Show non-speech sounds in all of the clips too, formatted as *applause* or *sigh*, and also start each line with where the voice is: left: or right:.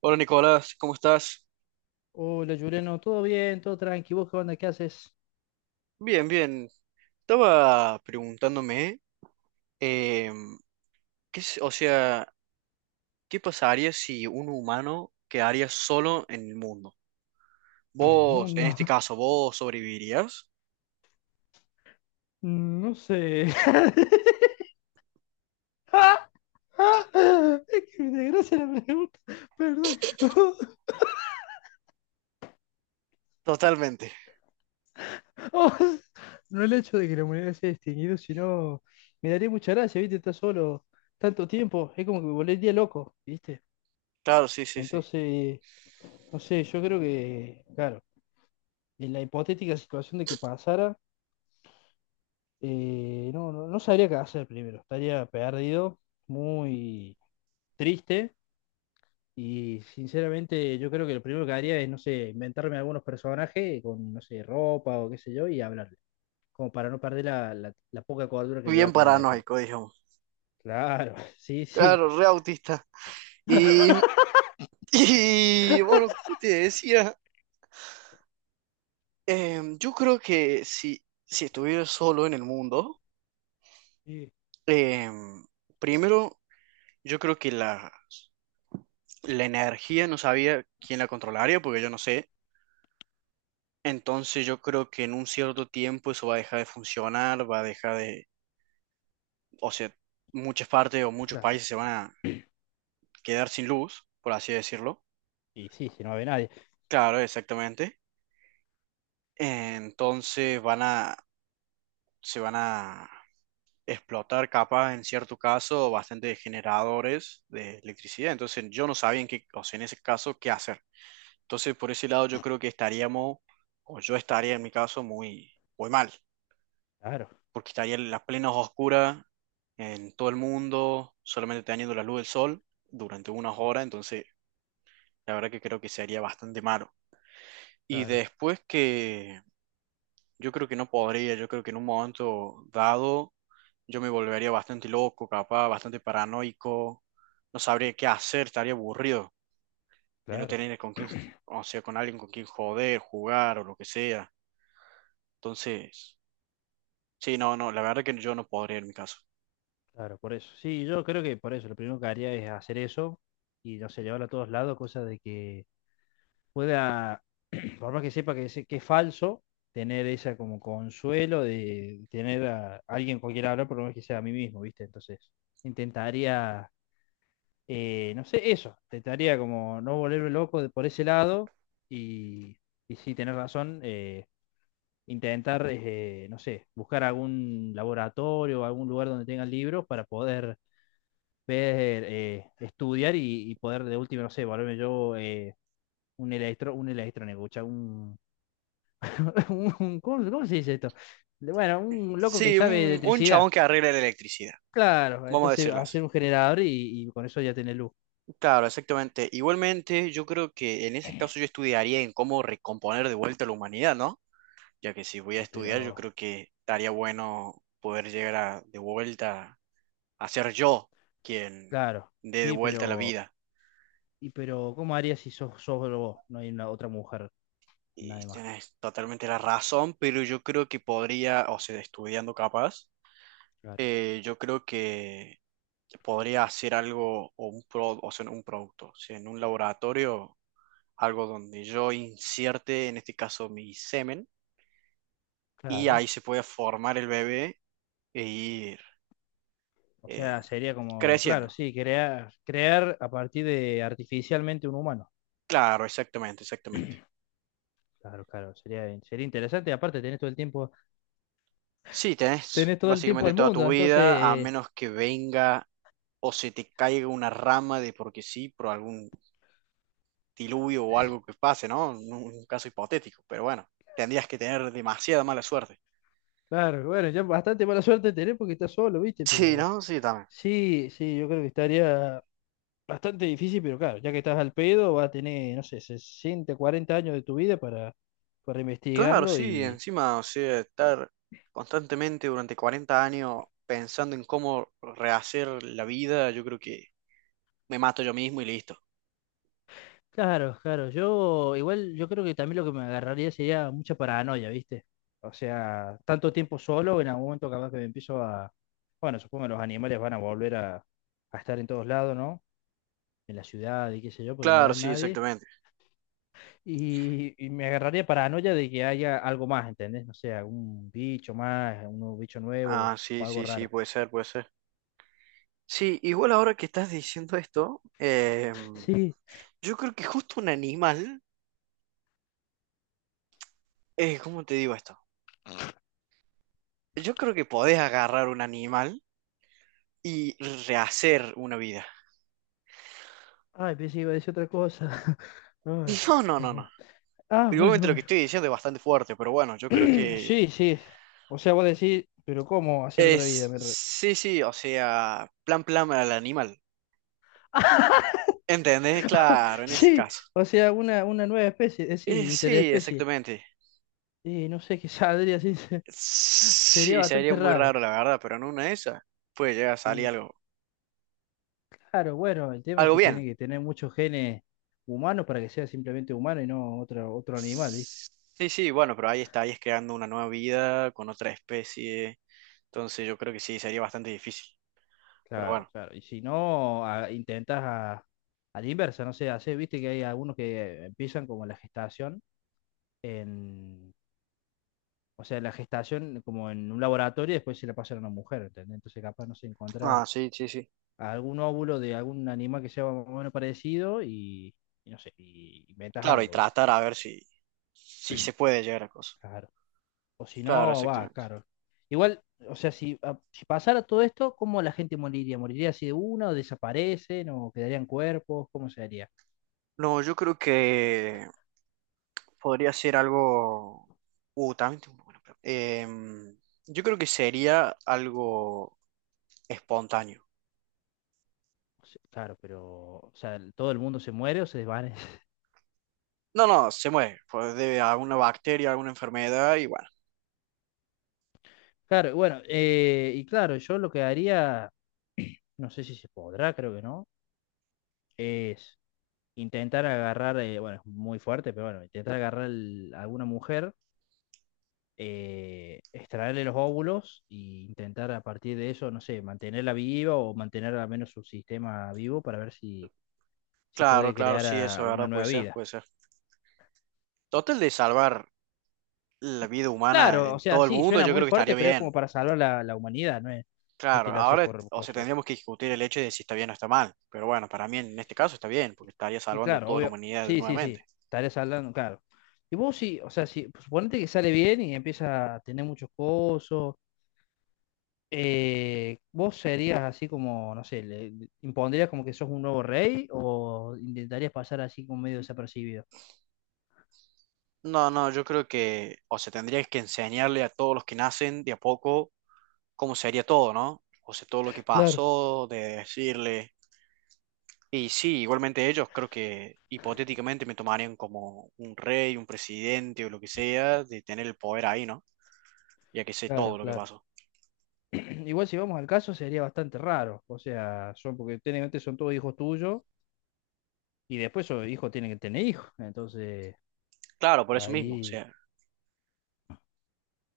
right: Hola Nicolás, ¿cómo estás?
left: Hola, Juliano, ¿todo bien? ¿Todo tranqui? ¿Vos qué onda? ¿Qué haces
right: Bien, bien. Estaba preguntándome, em, o sea, ¿qué pasaría si un humano quedaría solo en el mundo?
left: en el
right: Vos, en
left: mundo?
right: este
left: *laughs*
right: caso, ¿vos sobrevivirías?
left: No sé. *laughs* Es que me desgracia la pregunta. Perdón. *laughs*
right: Totalmente.
left: Oh, no el hecho de que la humanidad se haya extinguido, sino me daría mucha gracia, ¿viste? Estar solo tanto tiempo. Es como que me volvería loco, ¿viste?
right: Claro, sí, sí, sí.
left: Entonces, no sé, yo creo que, claro, en la hipotética situación de que pasara, no sabría qué hacer primero. Estaría perdido, muy triste y sinceramente yo creo que lo primero que haría es, no sé, inventarme algunos personajes con, no sé, ropa o qué sé yo y hablarle, como para no perder la poca cordura que me va
right: Bien
left: a quedar después.
right: paranoico, digamos.
left: Claro, *laughs* sí, sí,
right: Claro, re autista. Y, *laughs* y bueno, como te decía, yo creo que si estuviera solo en el mundo,
left: sí,
right: em, primero, yo creo que la energía no sabía quién la controlaría, porque yo no sé. Entonces yo creo que en un cierto tiempo eso va a dejar de funcionar, va a dejar de, o sea, muchas partes o muchos
left: claro.
right: países se van a quedar sin luz, por así decirlo.
left: Y sí, si no ve nadie.
right: Claro, exactamente. Entonces se van a explotar capaz en cierto caso bastante generadores de electricidad. Entonces yo no sabía en qué, o sea, en ese caso qué hacer. Entonces por ese lado yo creo que estaríamos, o yo estaría en mi caso muy, muy mal.
left: Claro,
right: Porque estarían las plenas oscuras en todo el mundo, solamente teniendo la luz del sol durante unas horas, entonces la verdad que creo que sería bastante malo. Y
left: claro,
right: después que yo creo que no podría, yo creo que en un momento dado yo me volvería bastante loco, capaz, bastante paranoico, no sabría qué hacer, estaría aburrido de no
left: claro,
right: tener con quién, o sea, con alguien con quien joder, jugar o lo que sea. Entonces, sí, no, no, la verdad que yo no podría en mi caso.
left: claro, por eso. Sí, yo creo que por eso, lo primero que haría es hacer eso y, no sé, llevarlo a todos lados, cosa de que pueda por más que sepa que, que es falso, tener esa como consuelo de tener a alguien con quien hablar, por lo menos que sea a mí mismo, ¿viste? Entonces, intentaría, no sé, eso, intentaría como no volverme loco por ese lado y, y sí, tener razón, intentar, no sé, buscar algún laboratorio o algún lugar donde tengan libros para poder ver, estudiar y poder de última, no sé, volverme yo un electro, un electrónico, un *laughs* ¿cómo, cómo se dice esto? Bueno, un loco que
right: Sí,
left: sabe de
right: un
left: electricidad.
right: chabón que arregle la electricidad,
left: Claro,
right: vamos a
left: entonces
right: decirlo así.
left: hacer un generador y con eso ya tenés luz.
right: Claro, exactamente. Igualmente, yo creo que en ese caso yo estudiaría en cómo recomponer de vuelta la humanidad, ¿no? Ya que si voy a
left: Y
right: estudiar, yo
left: pero,
right: creo que estaría bueno poder llegar de vuelta a ser yo quien
left: claro,
right: dé de
left: sí,
right: vuelta la
left: pero,
right: vida.
left: y pero, ¿cómo harías si sos, solo vos? No hay una otra mujer,
right: Y
left: nadie más.
right: tenés totalmente la razón, pero yo creo que podría, o sea, estudiando capaz,
left: Claro,
right: yo creo que podría hacer algo o o sea, un producto, o sea, en un laboratorio algo donde yo incierte, en este caso, mi semen, y
left: claro.
right: ahí se puede formar el bebé e ir
left: O
right: eh,
left: sea, sería como, claro,
right: creciendo.
left: sí, crear, crear a partir de artificialmente un humano.
right: Claro, exactamente, exactamente.
left: Claro, claro, sería, sería interesante. Aparte, tenés todo el tiempo,
right: Sí, tenés
left: tenés todo el tiempo
right: básicamente
left: del
right: toda
left: mundo,
right: tu
left: entonces
right: vida, a
left: eh.
right: menos que venga o se te caiga una rama de porque sí, por algún diluvio o algo que pase, ¿no? Un caso hipotético, pero bueno, tendrías que tener demasiada mala suerte.
left: Claro, bueno, ya bastante mala suerte tenés porque estás solo, ¿viste?
right: Sí,
left: Pero
right: ¿no? Sí, también.
left: sí, sí, yo creo que estaría bastante difícil, pero claro, ya que estás al pedo, vas a tener, no sé, 60, 40 años de tu vida para
right: Claro,
left: investigarlo
right: sí,
left: y...
right: encima, o sea, estar constantemente durante 40 años pensando en cómo rehacer la vida, yo creo que me mato yo mismo y listo.
left: Claro, claro. Yo igual yo creo que también lo que me agarraría sería mucha paranoia, ¿viste? O sea, tanto tiempo solo, en algún momento capaz que me empiezo a... Bueno, supongo que los animales van a volver a estar en todos lados, ¿no? En la ciudad y qué sé yo, porque no va a
right: Claro,
left: haber
right: sí,
left: nadie.
right: exactamente.
left: Y me agarraría paranoia de que haya algo más, ¿entendés? No sé, algún bicho más, un nuevo bicho nuevo
right: Ah, sí,
left: o algo
right: sí, sí,
left: raro.
right: puede ser, puede ser. Sí, igual ahora que estás diciendo esto,
left: Sí,
right: yo creo que justo un animal, ¿cómo te digo esto? Yo creo que podés agarrar un animal y rehacer una vida.
left: ay, pensé que iba a decir otra cosa. *laughs* Ay,
right: *laughs* No, no, no, no.
left: hermano. Ah,
right: Igualmente
left: bueno,
right: lo que
left: bueno.
right: estoy diciendo es bastante fuerte, pero bueno, yo creo
left: *clears throat*
right: que
left: Sí, sí. O sea, vos decís, pero ¿cómo hacer otra vida?
right: es,
left: Me re-
right: sí, sí, o sea, plan al animal.
left: *laughs*
right: ¿Entendés? Claro, en ese
left: Sí,
right: caso.
left: o sea, una nueva especie, sí,
right: Sí,
left: interespecie.
right: exactamente.
left: Y no sé qué saldría así, *laughs* sería
right: Sí, sería
left: bastante
right: muy
left: raro.
right: raro, la verdad, pero en una de esas puede llegar a salir
left: Y
right: algo,
left: claro, bueno, el tema es
right: algo
left: que tiene
right: bien.
left: que tener muchos genes humanos para que sea simplemente humano y no otro, otro animal, ¿viste?
right: Sí, sí, bueno, pero ahí está, ahí es creando una nueva vida con otra especie. Entonces yo creo que sí, sería bastante difícil. Pero
left: Claro,
right: bueno.
left: claro. Y si no, intentas a la inversa, no sé, hacer, viste que hay algunos que empiezan como la gestación en, o sea, la gestación como en un laboratorio y después se la pasan a una mujer, ¿entendés? Entonces capaz no se
right: Ah,
left: encuentra
right: sí, sí, sí.
left: algún óvulo de algún animal que sea más o menos parecido y no sé, y inventas
right: Claro, y
left: algo, ¿viste?
right: tratar a ver si se puede llegar a cosas.
left: Claro. O si
right: Claro,
left: no, va,
right: exactamente.
left: claro. Igual, o sea, si, si pasara todo esto, ¿cómo la gente moriría? ¿Moriría así de una o desaparecen o quedarían cuerpos? ¿Cómo se haría?
right: No, yo creo que podría ser algo. También tengo una pregunta. Yo creo que sería algo espontáneo.
left: O sea, claro, pero, o sea, todo el mundo se muere o se desvanece. *laughs*
right: No, no, se muere. Pues debe a alguna bacteria, alguna enfermedad y bueno.
left: Claro, bueno, y claro, yo lo que haría, no sé si se podrá, creo que no, es intentar agarrar, bueno, es muy fuerte, pero bueno, intentar agarrar a alguna mujer extraerle los óvulos e intentar a partir de eso, no sé, mantenerla viva o mantener al menos su sistema vivo para ver si, si
right: Claro,
left: puede
right: claro,
left: crear
right: sí, eso
left: a
right: es
left: una
right: verdad, puede
left: nueva
right: ser,
left: vida.
right: puede ser. Total de salvar la vida humana
left: Claro, o
right: en
left: sea,
right: todo el
left: sí,
right: mundo,
left: suena
right: yo
left: muy
right: creo que estaría
left: fuerte, pero es como
right: bien.
left: para salvar la humanidad, no es, no es que
right: Claro,
left: lo haces
right: ahora,
left: por
right: o sea,
left: cosas.
right: tendríamos que discutir el hecho de si está bien o está mal. Pero bueno, para mí en este caso está bien, porque estaría
left: Y
right: salvando
left: claro,
right: toda la
left: obvio,
right: humanidad
left: sí, sí,
right: nuevamente.
left: sí, estaré saldando, claro. Y vos sí, o sea, si suponete que sale bien y empieza a tener muchos cosos, ¿vos serías así como, no sé, le, impondrías como que sos un nuevo rey o intentarías pasar así como medio desapercibido?
right: No, no, yo creo que, o sea, tendrías que enseñarle a todos los que nacen de a poco cómo sería todo, ¿no? O sea, todo lo que
left: Claro.
right: pasó, de decirle. Y sí, igualmente ellos creo que hipotéticamente me tomarían como un rey, un presidente o lo que sea, de tener el poder ahí, ¿no? Ya que sé todo
left: Claro,
right: lo que
left: claro.
right: pasó.
left: *clears throat* Igual si vamos al caso sería bastante raro, o sea, son porque técnicamente son todos hijos tuyos y después esos hijos tienen que tener hijos, entonces
right: Claro, por eso mismo, o
left: ahí
right: sea.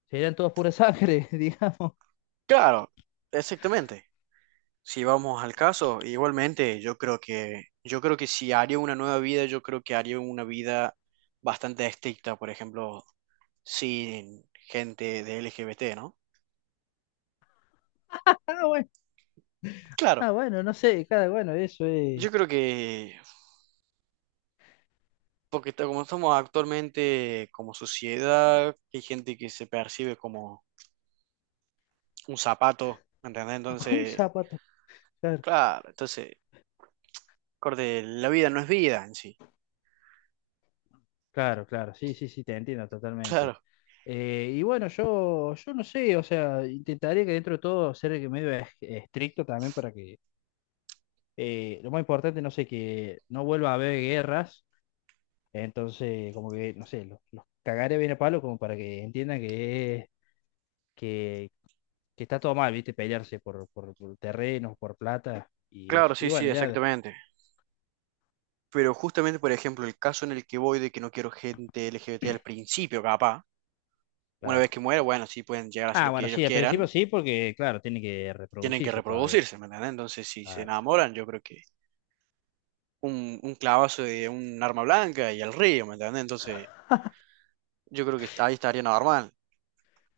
left: serían todos pura sangre, *laughs* digamos.
right: Claro, exactamente. Si vamos al caso, igualmente yo creo que si haría una nueva vida, yo creo que haría una vida bastante estricta, por ejemplo, sin gente de LGBT, ¿no?
left: Ah, bueno,
right: Claro,
left: ah, bueno, no sé, cada bueno, eso es
right: yo creo que como estamos actualmente como sociedad, hay gente que se percibe como un zapato, ¿me ¿entendés?
left: *laughs* un
right: Entonces,
left: zapato. Claro.
right: claro, entonces, corte, la vida no es vida en sí.
left: Claro, claro, sí, sí, sí, te entiendo totalmente.
right: Claro,
left: Y bueno, yo no sé, o sea, intentaría que dentro de todo ser medio estricto también para que lo más importante, no sé, que no vuelva a haber guerras, entonces como que, no sé, los cagaré bien a palo como para que entiendan que, que, que está todo mal, ¿viste? Pelearse por terrenos, por plata y
right: claro,
left: eso. Y
right: sí, sí,
left: bueno, ya,
right: exactamente. Pero justamente, por ejemplo, el caso en el que voy de que no quiero gente LGBT al principio, capaz, una
left: claro.
right: vez que muera, bueno, sí pueden llegar a hacer
left: Ah,
right: lo
left: bueno,
right: que ellos
left: sí, al principio
right: quieran,
left: sí, porque claro, tiene que
right: tienen que
left: reproducirse todavía.
right: reproducirse, ¿me entendés? Entonces, si se
left: Claro.
right: enamoran, yo creo que un clavazo de un arma blanca y al río, ¿me entendés? Entonces, yo creo que ahí estaría normal.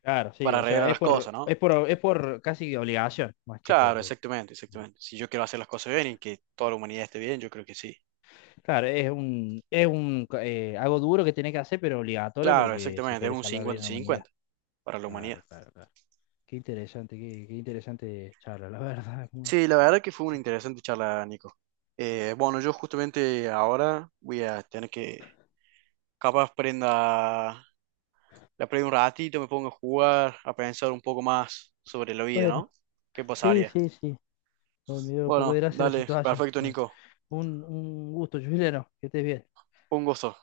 left: Claro, sí,
right: Para
left: o sea,
right: arreglar las cosas, ¿no?
left: es por casi obligación, más que
right: Claro,
left: por...
right: exactamente, exactamente. Si yo quiero hacer las cosas bien y que toda la humanidad esté bien, yo creo que sí.
left: Claro, es un, algo duro que tenés que hacer, pero obligatorio
right: Claro,
left: porque si
right: exactamente, es
left: quieres
right: un
left: salvar bien a la humanidad.
right: 50-50 para la humanidad.
left: Claro, claro, claro. Qué interesante, qué, qué interesante charla, la *laughs* verdad. Es muy-
right: Sí, la verdad que fue una interesante charla, Nico. Bueno, yo justamente ahora voy a tener que, capaz prenda, la prendo un ratito, me pongo a jugar, a pensar un poco más sobre la vida, ¿no?
left: Bueno,
right: ¿Qué
left: sí,
right: pasaría?
left: sí, sí. Bueno, me dio un poco de
right: Bueno,
left: gracia la
right: dale,
left: situación.
right: perfecto,
left: Bueno,
right: Nico.
left: un gusto, Juliano, que estés bien.
right: Un gusto.